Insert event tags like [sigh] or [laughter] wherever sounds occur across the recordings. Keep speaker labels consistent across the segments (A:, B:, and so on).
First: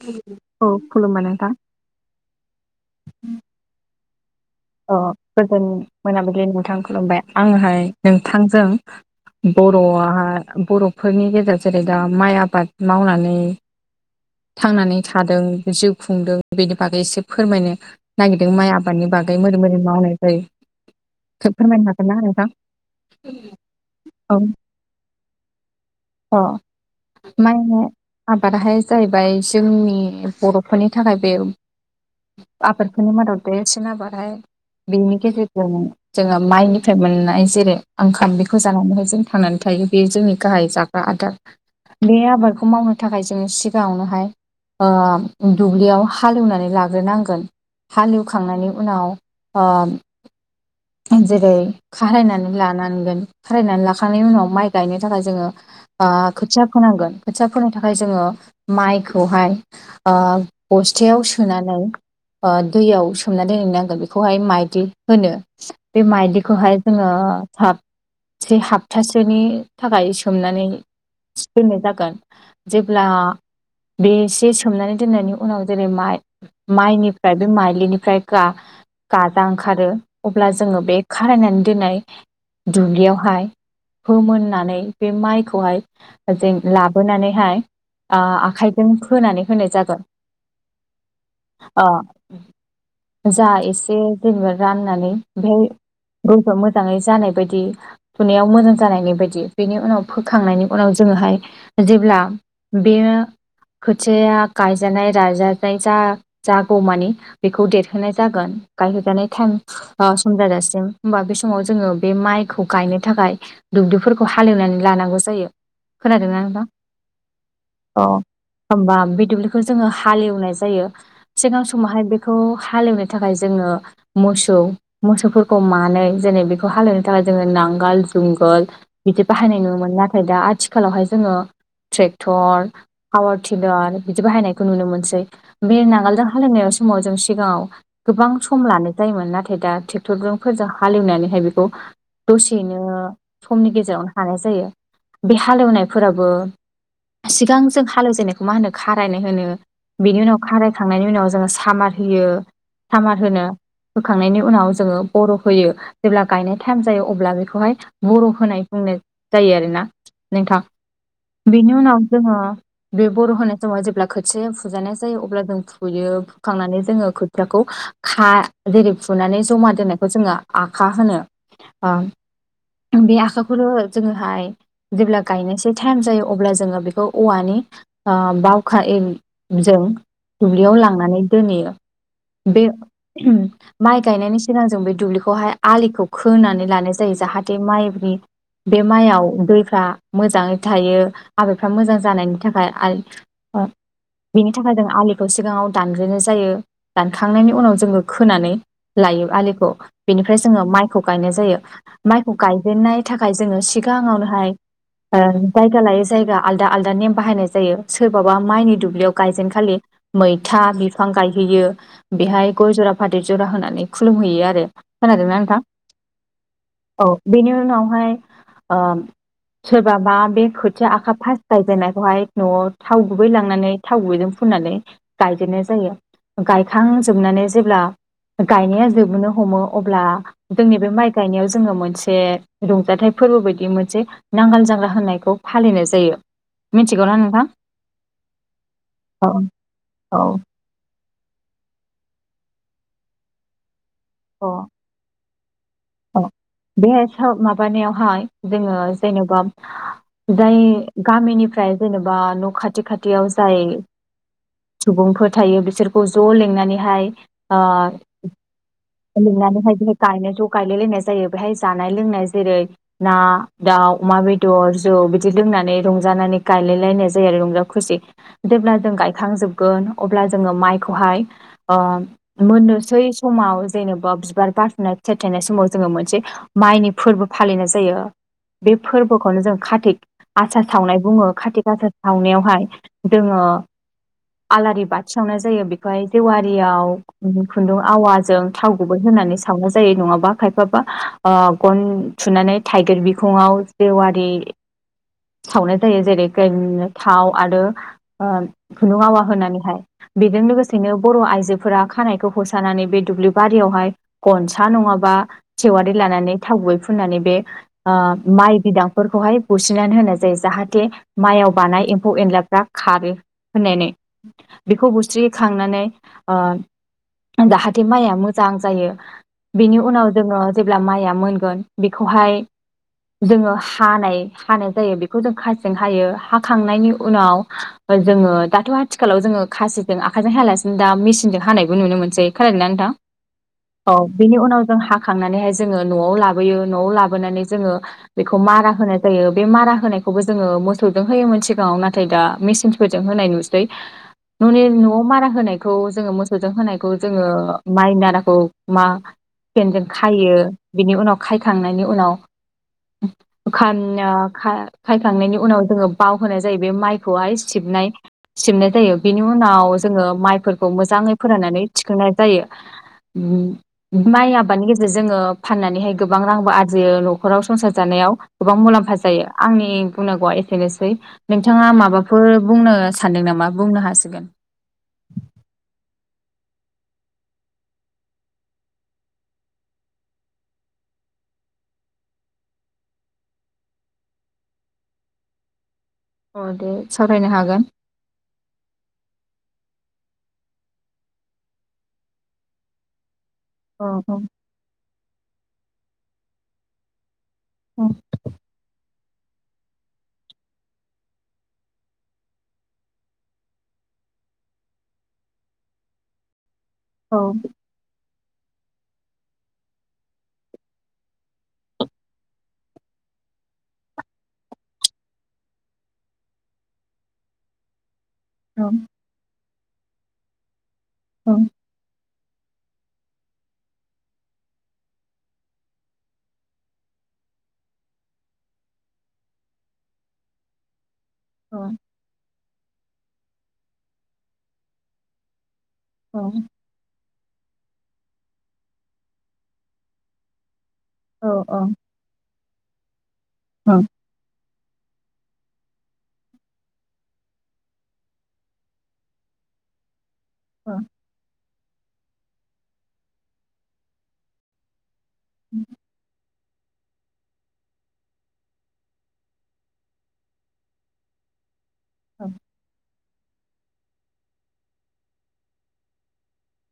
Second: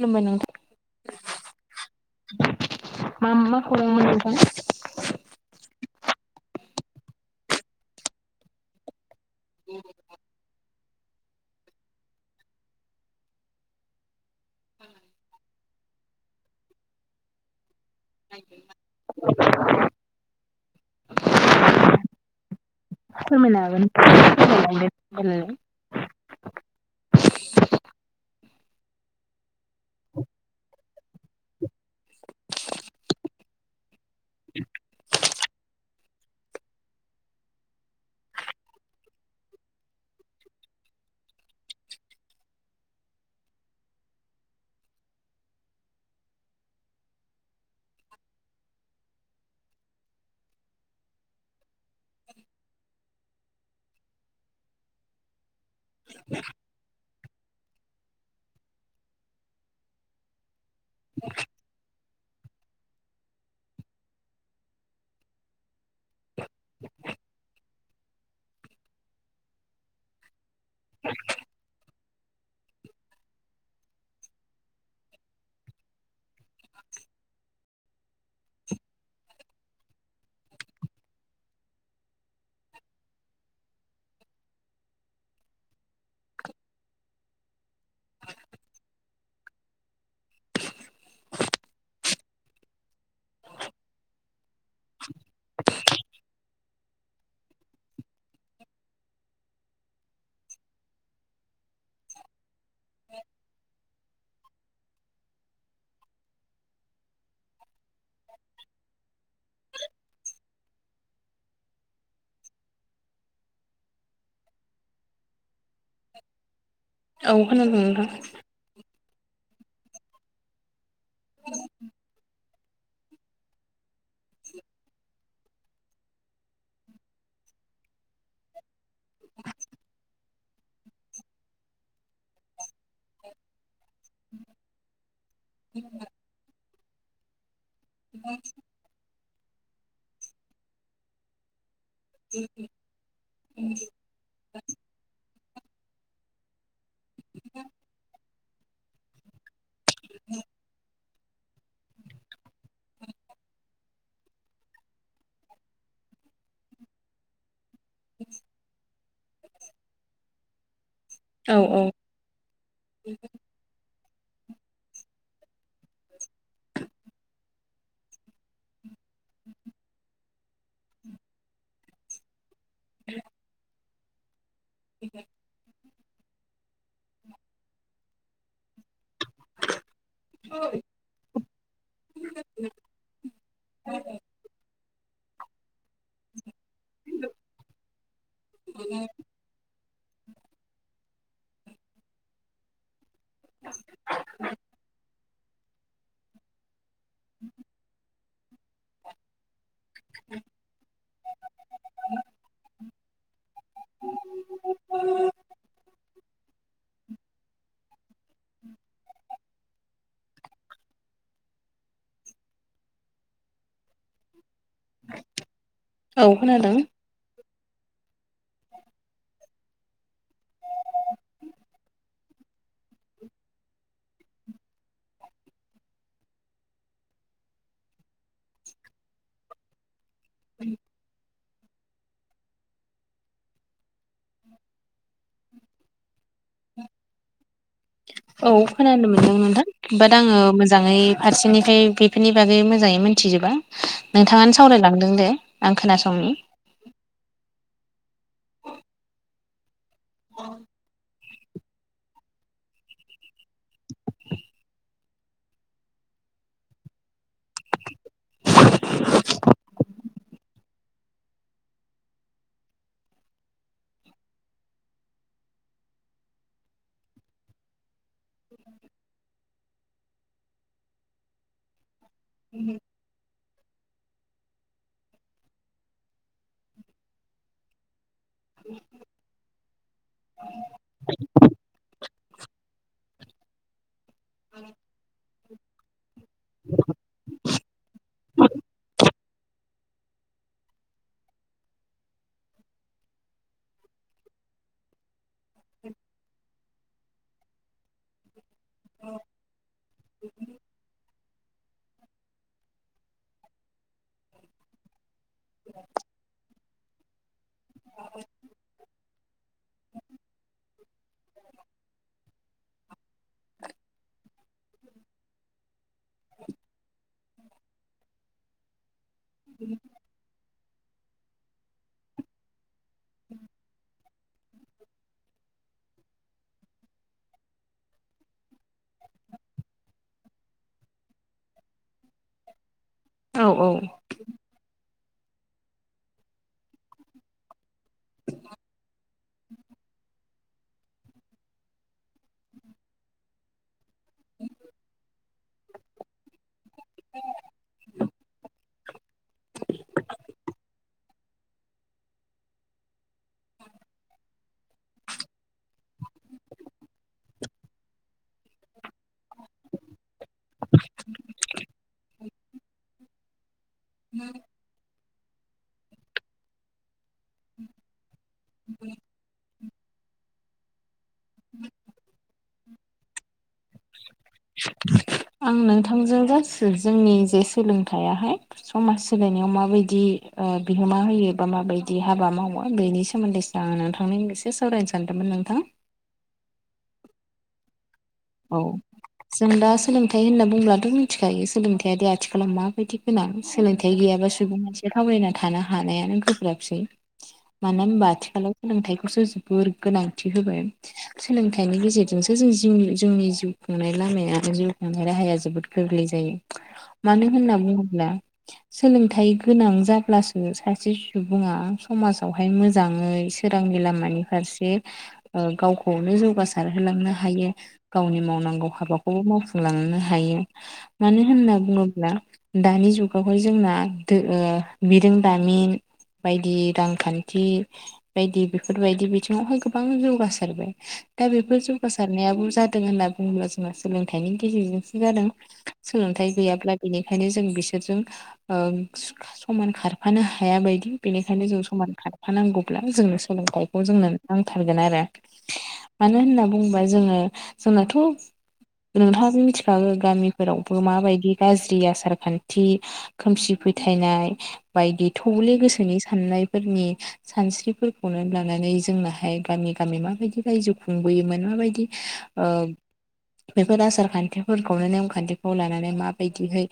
A: खुलुमबाय नोंथां
B: औ खुलुमबाय नोंथां।
A: मा मा खौरांमोन नोंथां
B: अ गोजोन मोनाबिलि नोंथां खुलुमबाय आंहाय नोंथांजों बर'आहा बर'फोरनि गेजेराव जेरै दा माइ आबाद मावनानै थांनानै थादों जिउ खुंदों बेनि बागै एसे फोरमायनो नागिरदों माइ आबादनि बाग गै मोरै मोरै मावनाय जायो [unintelligible] फोरमायनो हागोनना नोंथां?
A: फोरमायनो हागोन
B: औ
A: [unintelligible]
B: अ माइ आबादाहाय जाहैबाय जोंनि बर'फोरनि थाखाय बे आबादफोरनि मादाव देरसिन आबादहाय बेनि गेजेरजों जोङो माइनिफ्राय मोननाय जेरै ओंखाम बेखौ जानानैहाय जों थांनानै था [unintelligible] बे जोंनि गाहाय जाग्रा आदार। बे आबादखौ मावनो थाखाय जोङो सिगाङावनोहाय ओ दुब्लियाव हालेवनानै लाग्रोनांगोन। हालेवखांनायनि उनाव ओ जेरै खारायनानै लानांगोन खारायनानै लाखांनायनि उनाव माइ गायनो थाखाय जोङो ओ खोथिया फोनांगोन खोथियाफोरनि थाखाय जोङो माइखौहाय ओ बसथायाव सोनानै ओ दैयाव सोमनानै दोनहैनांगोन बेखौहाय माइदलि होनो। बे मायदिखौहाय जोङो [unintelligible] से हाबथसेनि थाखाय सोमनानै दोनाय जा जेब्ला बेसे सोमनानै दोननायनि उनाव जेरै माइ-माइनिफ्राय बे माइज्लिनिफ्राय गा गाजा ओंखारो अब्ला जोङो बे खारायनानै दोननाय दुब्लियावहाय फोमोननानै बे माइखौहाय जों लाबोनानैहाय ओ आखाइजों फोनानै होनाय जागोन। आ जा एसे जेनेबा रान नानै [unintelligible] गौफा मोजाङै जानाय बायदि फुनायाव मोजां जानायनि बायदि बेनि उनाव फोखांनायनि उनाव जों हाय जेब्ला बे खोथिया आ गायजानाय राजानाय जा जागौ मानि बेखौ देरहोनाय जागोन गायहोजानाय टाइम ओ सम जाजासिम होमबा बे समाव जोङो बे माइखौ गायनो थाखाय दुब्लिफोरखौ हालेवनानै लानांगौ जायो खोनादों ना नोंथां
A: औ खोनादों
B: औ
A: नोंथां
B: होनबा बे दुब्लिखौ जोङो हालेवनाय जायो सिगां समावहाय बेखौ हलेवनो थाखाय जोङो मोसौ [unintelligible] मोसौफोरखौ मानै जेरै बेखौ हालेवनो थाखाय जोङो नांगाल जुंगाल बिदि बाहाय नुयोमोन नाथाय दा आथिखालावहाय जोङो ट्रेक्टर पावार टिलार बिदि बाहायनायखौ नुनो मोनसै। बे नांगोलजों हालवनाय समाव जों सिगाङाव गोबां सम लानाय जायोमोन नाथाय नाथाय दा ट्रेक्टरफोरजों हालेवनानैहाय बेखौ दसेयैनो समनि गेजेरावनो हानाय जायो बे हालेवनायफोराबो सिगां जों हालौजेननायखौ मा होनो खारायनाय होनो। बेनि उनाव खारायखांनायनि उनाव जोङो सामार होयो सामार होनो होखांनायनि उनाव जोङो बर' होयो जेब्ला गायनाय टाइम जायो अब्ला बेखौहाय बर' होनाय बुंनाय जायो आरोना नोंथां।
A: औ
B: बेनि उनाव
A: औ
B: जोङो बे बर' होनाय समाव जेब्ला खोथिाया फुजानाय जायो अब्ला जों फुयो फुखांनानै जोङो खोथियाखौ [unintelligible] जेरै फुनानै जमा दोनायखौ जोङो आखा होनो ओ बे आखाखौनो जोङोहाय जेब्ला गायनोसै टाइम जायो अब्ला जोङो बेखौ औवानि ओ बावखा जों दुब्लियाव लांनानै दोनहैयो। बे माइ गायनायनि सिगां जों बे दुब्लिखौहाय आलिखौ खोनानै लानाय जायो जाहाथे माइनि बे माइयाव दैफ्रा मोजाङै थायो आबादफ्रा मोजां जानायनि थाखाय [unintelligible] बिनि थाखाय जों आलिखौ सिगाङाव दानग्रोनाय जायो दानखांनायनि उनाव जोङो फोनानै लायो आलिखौ बेनिफ्राय जोङो माइखौ गायनाय जायो माइखौ गायजेननाय था खाय जोङो सिगाङाव नोहाय ओ जायगा लायै जायगा आलदा आलदा नेम बाहायनाय जायो सोरबाबा माइनि दुब्लियाव गायजेनखालि मैथा बिफां गायहैयो बेहाय गजरा फाथै जरा होनानै खुलुमहैयो आरो खोनादोंना नोंथां
A: औ खोनादों।
B: औ बेनि उनावहाय ओ सोरबाबा बे खोथिया आखा फास गायजेननायखौहाय न'आव थाव गुबै लांनानै थाव गुबैजों फुननानै गायदेरनाय जायो गायखां जोबनानै जेब्ला गायनाया जोबोनो हमो अब्ला जोंनि बे माइ गायनायाव जोङो मोनसे रंजा थाइ फोरबो बायदि मोनसे नांगाल जांग्रा होननायखौ फालिनाय जायो। मिथिगौना नोंथां
A: औ खोनानो
B: औ
A: मोनदों नोंथां बाट
B: औ
A: आङो मोजाङै फारसेनिफ्राय बेफोरनि बागै मोजाङै मिथिजोबा नोंथाङानो सावरायलांदों दे आं
B: अ
A: खोनासंनि
B: बे माबानायावहाय जोङो जेनेबा जाय गामिनिफ्राय जेनेबा न' खाथि खाथियाव जाय सुबुंफोर थायो बिसोरखौ ज' लिंनानैहाय ओ लिंनानैहाय बेहाय गायनाय ज' गायलाय लायनाय जायो बेहाय जानाय लोंनाय जेरै ना दा ओ अमा बेदर जौ बिदि दोननानै रंजानानै गायलायलायनाय जायो आरो रंजा खुसि जेब्ला जों गाय खां जोबगोन अब्ला जोङो माइखौहाय ओ मोननोसै समाव जेनेबा बिबार बारसुनाय फिथाइ थायनाय समाव जोङो मोनसे माइनि फोरबो फालिनाय जायो। बे फोरबोखौनो जों कार्तिक आसार सावनाय बुङो कार्तिक आसार सावनायावहाय दोङो आलारि बाथि सावनाय जायो बेखौहाय जेवारियाव खुन्दुं आवाजों थाव गुबै होनानै सावनाय जायो नङाबा खायफाबा ओ गन थुनानै थाइगिर बिखङाव जेवारि सावनाय जायो जेरै ग्रेननो थाव आरो ओ खुन्दुं आवा होनानैहाय बेजों लोगोसेनो बर' आइजो फोरा खानायखौ हसारनानै बे दुब्लि बारियावहाय गनसा नङाबा जेवारि लानानै थाव गुबै फुननानै बे ओ माइ बिदां फोरखौहाय बुसिनानै होनाय जायो जाहाथे माइआव बानाय एम्फौ एनलाफ्रा खारो। होननानै बेखौ बुस्रिखांनानै ओ जाहाथे माइया मोजां जायो बेनि उनाव जोङो जेब्ला माइया मोनगोन बेखौहाय जोङो हानाय, हानाय जायो बेखौ जों खासिजों हायो हाखांनायनि उनाव जोङो दाथ' आथिखालाव जोङो खासिजों आखाइजों हायालासिनो दा मेसिनजों हानायबो नुनो मोनसै खोनादों ना नोंथां? औ बिनि उनाव जों हा खांनानैहाय जोङो न'आव लाबोयो न'आव लाबोनानै जोङो बेखौ मारा होनाय जायो बे मारा होनाय खौबो जोङो मोसौजों होयोमोन सिगाङाव नाथाय दा मेचिनफोरजों होनाय नुसै। न'नि न'आव मारा होनायखौ जोङो मोसौजों होनायखौ जोङो माइ माराखौ मा हुखेनजों खायो बिनि उनाव खायखांनायनि उनाव खान ओह खा-खायखांनायनि उनाव जोङो बाव होनाय जायो बे माइखौहाय। सिबनाय सिबनाय जायो बेनि उनाव जोङो माइफोरखौ मोजाङै फोराननानै थिखांनाय जायो। उम माइ आबादनि गेजेरजों जोङो फाननानैहाय गोबां रांबो आरजियो न'खराव संसार जानायाव गोबां मुलाम्फा जायो आंनि बुंनांगौआ एसेनोसै नोंथाङा माबाफोर बुंनो सानदों नामा बुंनो हासिगोन।
A: आं नोंथांजों जोंनि जे सोलोंथाइयाहाय समाज सोलायनायाव माबायदि ओ बिहोमा होयो बा माबायदि हाबा मावो बेनि सोमोन्दैसो आङो नोंथांनि एसो सावरायनो सानदोंमोन नोंथां।
B: अ' दे सावरायनो हागोन।
A: औ जों दा सोलोंथाइ होनना बुंब्लाथ' मिनथिखायो सोलोंथाइयादि आथिखालाव माबायदि गोनां
B: औ
A: सोलोंथाइ गैयाबा सुबुं मानसिया थावरिना थानो हानायानो गोब्राबसै। मानो
B: औ
A: होनबा आथिखालाव सोलोंथाइ खौसो जोबोर गोनांथि होबाय सोलोंथाइनि गेजेरजोंसो जों जिउनि जोंनि जिउ खुंनाय लामाया जिउ खुंनाय राहाया जोबोद गोरलै जायो।
B: औ
A: मानो होनना बुङोब्ला सोलोंथाइ गोनां जाब्लासो सासे सुबुङा समाजावहाय मोजाङै सोरांनि लामानि फारसे ओ गावखौनो जौगासारहोलांनो हायो। गावनि
B: औ
A: मावनांगौ हाबाखौबो मावफुंलांनो हायो। मानो होनना बुङोब्ला दानि जुगावहाय जोंना ओ बिरोंदामिन बायदि रांखान्थि बायदि बेफोरबायदि बिथिङावहाय गोबां जौगासारबाय। दा
B: औ
A: बेफोर जौगासारनायाबो जादों होनना बुङोब्ला जोंहा सोलोंथाइनि गेजेरजोंसो जादों।
B: औ
A: सोलोंथाइ गैयाब्ला बेनिखायनो जों बिसोरजों ओ स-समान खारफानो हाया बायदि
B: औ
A: बेनिखायनो जों समान खारफानांगौब्ला जोंनो सोलोंथाइखौ जोंनो नां थारगोन आरो मानो होनना बुङोबा जोङो जोंनाथ' नोंथाङाबो मिथिखागौ गामिफोरावबो माबायदि गाज्रिया आसारखान्थि, खोमसि फोथायनाय बायदि थौले गोसोनि साननाय फोरनि सानस्रिफोरखौनो लानानै जोंनाहाय गामि गामि माबायदि रायजो खुंबोयोमोन माबायदि
B: औ
A: ओह बेफोर आसार खान्थिफोरखौनो नेम खान्थिखौ लानानै माबायदिहै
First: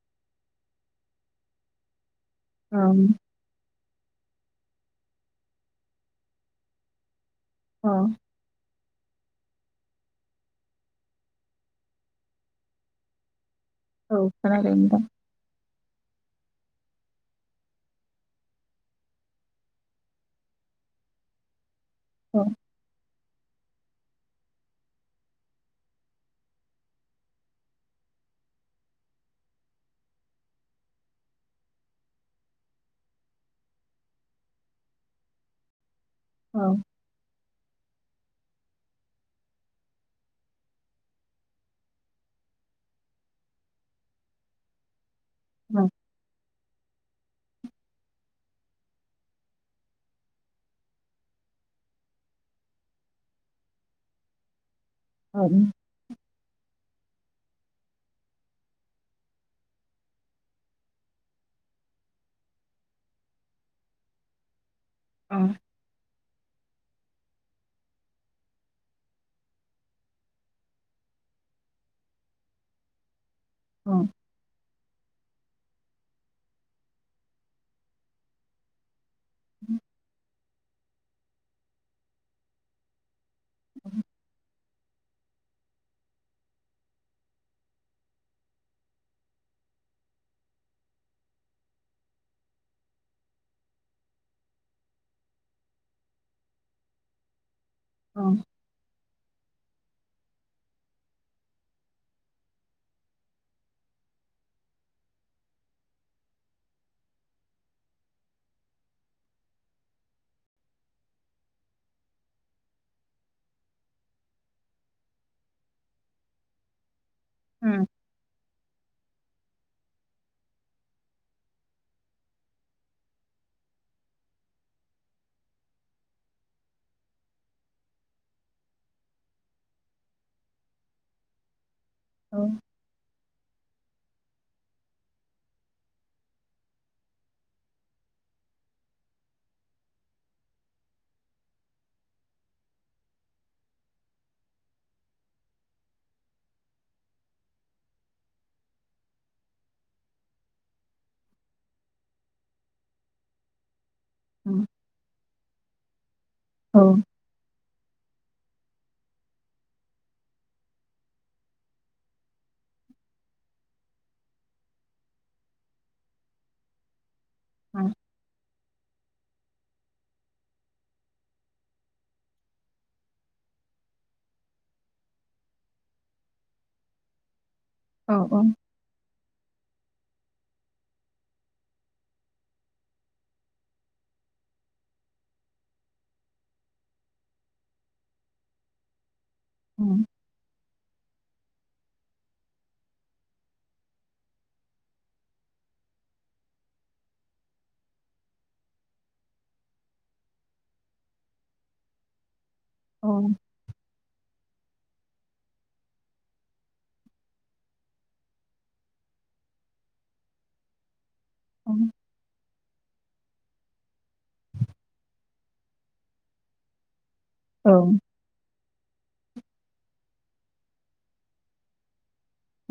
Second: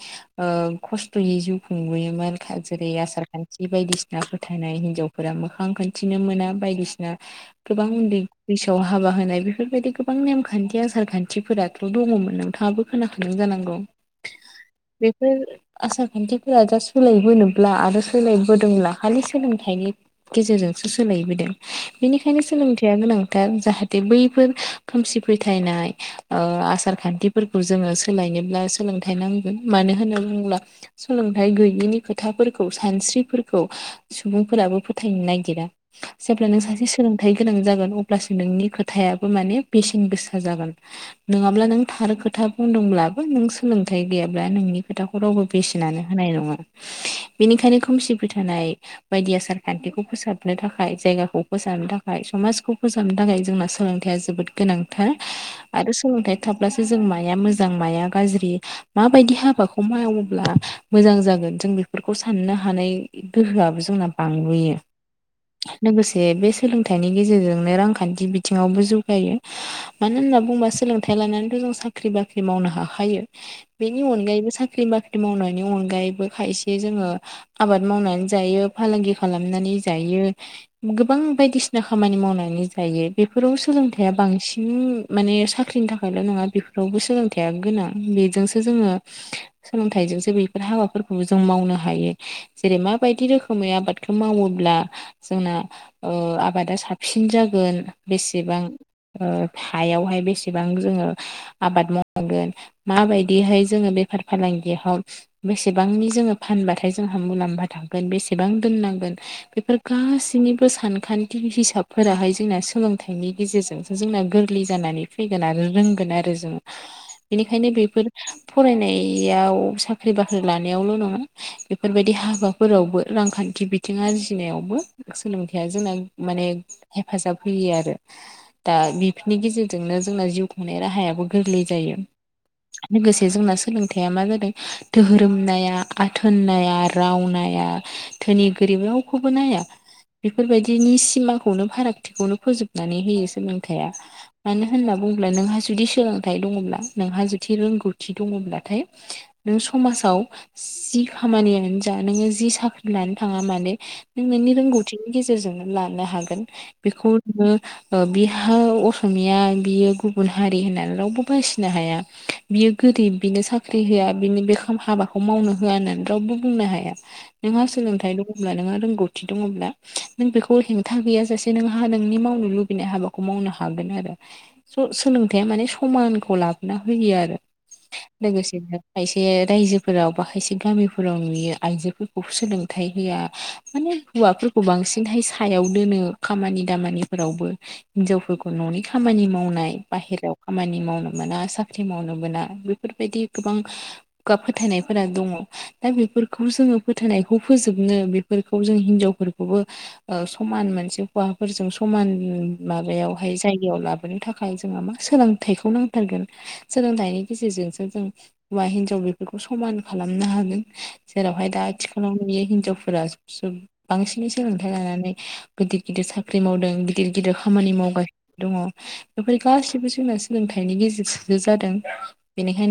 A: ओ खस्थ'यै जिउ जिउ खुंबोयोमोन जेरै
B: ओम
A: आसारखान्थि बायदिसि नाफोथायनाय हिनजावफोरा मोखां खोनथिनो मोना बायदिसिना गोबां
B: औ
A: उन्दै बैसोआव हाबा होनाय बेफोरबायदि गोबां नेम खान्थि आसार खान्थिफोराथ' दङमोन नोंथाङाबो खोनाखादों जानांगौ।
B: औ खोनादों नोंथां
A: बेफोर आसार खान्थि फोरा दा सोलायबोनोब्ला आरो सोलायबोदोंब्ला खालि सोलोंथाइनि गेजेरजोंसो सोलायबोदों।
B: औ
A: बेनिखायनो सोलोंथाइया गोनांथार जाहाथे बैफोर खोमसि फोथायनाय ओ आसार खान्थिफोरखौ जोङो सोलायनोब्ला सोलोंथाइ नांगोन मानो होनो [unintelligible] सोलोंथाइ गैयैनि खोथाफोरखौ सानस्रिफोरखौ सुबुंफोराबो फोथायनो नागिरा जेब्ला नों
B: औ
A: सासे सोलोंथाइ गोनां जागोन अब्लासो नोंनि खोथायाबो माने बे सेन गोसा जागोन। नङाब्ला नों थार खोथा बुंदोंब्लाबो नों सोलोंथाइ गैयाब्ला नोंनि खोथाखौ रावबो
B: औ औ
A: बेसेनानो होनाय नङा। बेनिखायनो खोमसि फोथानाय बायदि आसार खान्थिखौ फोसाबनो थाखाय जायगाखौ फोसाबनो थाखाय समाजखौ फोजाबनो थाखाय जोंना सोलोंथाइया जोबोद गोनांथार
B: औ
A: आरो सोलोंथाइया थाब्लासो जों जों माया मोजां माया गाज्रि माबायदि हाबाखौ मावोब्ला मोजां जागोन जों बे फोरखौ साननो हानाय गोहोआबो जोंना बांबोयो।
B: औ
A: लोगोसे बे सोलोंथाइनि गेजेरजोंनो रांखान्थि बिथिङावबो जौगायो। मानो होनना बुंबा सोलोंथायाइ लानानैथ' जों साख्रि बाख्रि मावनो हाखायो। बेनि अनगायैबो साख्रि बा ख्रि मावनायनि अनगायैबो खायसे जोङो आबाद मावनानै जायो फालांगि खालामनानै जायो, गोबां बायदिसिना खामानि मावनानै जायो। बेफोराव सोलोंथाइया बां सिन माने साख्रिनि थाखायल' नङा बेफोरावबो सोलोंथाइया गोनां, बेजोंसो जोङो सोलोंथाइजोंसो बेफोर हाबाफोरखौबो जों मावनो हायो। जेरै माबायदि रोखोमै आबादखौ मावो अब्ला जोंना आबादा साबसिन जागोन बेसेबां हायावहाय बेसेबां जोङो आबाद मावगोन माबायदिहाय जोङो बे फार फालांगियाव बेसेबांनि जोङो फानबाथाय जोंहा मुलाम्फा थागोन बेसेबां दोननांगोन बेफोर गासैनिबो सानखान्थि हिसाबफोराहाय जोंना सोलोंथाइनि गेजेरजों जोंना गोरलै जानानै फैगोन आरो रोंगोन आरो जों। बेनिखायनो बेफोर फरायनाय बेयाव साख्रि बाख्रि लानायावल' नङा बेफोरबायदि हाबाफोरावबो रांखान्थि बिथिङा आरजिनायावबो सोलोंथाइया जोंना माने हेफाजाब होयो आरो। दा बेफोरनि गेजेरजोंनो जोंना जिउ खुंनाय राहायाबो गोरलै जायो। लोगोसे जोंना सोलोंथाइया मा जादों धोरोम नाया आथोन नाया राव नाया धोनि गो रिब रावखौबो नाया बेफोरबायदिनि सिमाखौनो फारागथिखौनो फोजोबनानै होयो। सोलोंथाया मानो होनना बुङोब्ला नोंहा जुदि सोलोंथाइ दङब्ला नोंहा जुदि रोंगौथि दङब्लाथाय नों समाजाव जि खामानियानो जा नोङो जि साख्रि लानो थाङा मानो नों नोंनि रोंगौथिनि गेजेरजोंनो लानो हागोन बेखौ नोङो ओ बिहा असमिया बियो गुबुन हारि होननानै रावबो बासिनो हाया बियो गोरि ब बिनो साख्रि होआ बिनो बे हाबाखौ मावनो होआ होननानै रावबो बुंनो हाया। नोंहा सोलोंथाइ दं नोंहा रोंगौथि दङब्ला नों बेखौ हेंथा गैया सासे नोंहा नोंनि मावनो लुबै नाय हाबाखौ मावनो हागोन आरो सोलोंथायाइया माने समानखौ लाबोना होयो आरो। लोगोसेनो खायसे रायजो फोराव बाहायसे गामिफोराव नुयो आइजोफोरखौ सोलोंथाइ होआ माने हौवाफोरखौ बां बांसिनहाय सायाव दोनो खामानि दामानिफोरावबो हिनजावफोरखौ न'नि खामानि मावनाय बाहेरायाव खामानि मावनां मोना साख्रि मावनो मोना बेफोरबायदि गोबां फोथायनायफोरा दङ दा बे फोरखौ जोङो फोथायनायखौ फोजोबनो बेफोरखौ जों हिनजावफोरखौबो ओ समान मोनसे हौवाफोरजों समान माबायावहाय जायगायाव लाबोनो थाख खाय जोंहा मा सोलोंथाइखौ नांथारगोन सोलोंथाइनि गेजेरजोंसो जों हौवा हिनजाव बेफोरखौ समान खालामनो हागोन जेरावहाय दा
B: औ
A: आथिखालाव नुयो हिनजाव फोरा बांसिनै सोलोंथाइ लानानै गिदिर गिदिर साख्रि मावदों गिदिर गिदिर खामानि
B: औ
A: मावगासिनो दङ बेफोर गासिबो जोंना सोलोंथाइनि गेजेरजोंसो जादों।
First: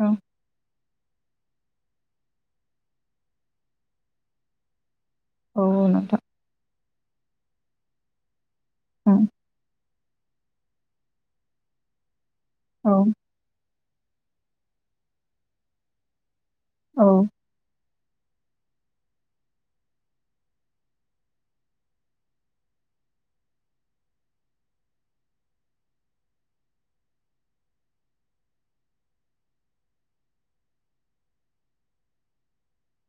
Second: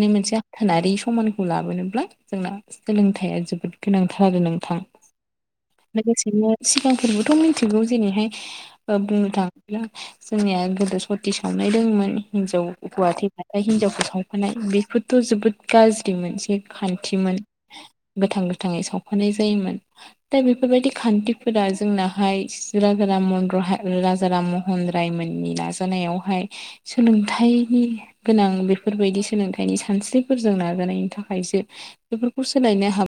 B: औ
A: मोनसे आथोनारि समान खौ लाबोनोब्ला जोंना सोलोंथाइया जोबोद गोनांथार आरो नोंथां
B: औ नोंथां
A: लोगोसेनो सिगांफोरबोथ' मिथिगौ जेरैहाय ओ
B: ओं,
A: बुंनो थाङो ब्ला जोंनिया गोदो सति सावनाय दंमोन हिनजाव
B: औ
A: हौवा थैब्लाथाय हिनजावखौ सावफानाय बेफोरथ' जोबोद गाज्रि मोनसे
B: औ
A: खान्थिमोन गोथां गोथाङै सावफानाय जायोमोन दा बेफोरबायदि खान्थिफोरा जोंनाहाय जिर गोर [unintelligible] राम महन रायमोननि नाजानायावहाय सोलोंथाइनि गोनां बेफोरबायदि सोलोंथाइनि सानस्रिफोरजों नाजानायनि थाखायसो बेफोरखौ सोलायनो हाब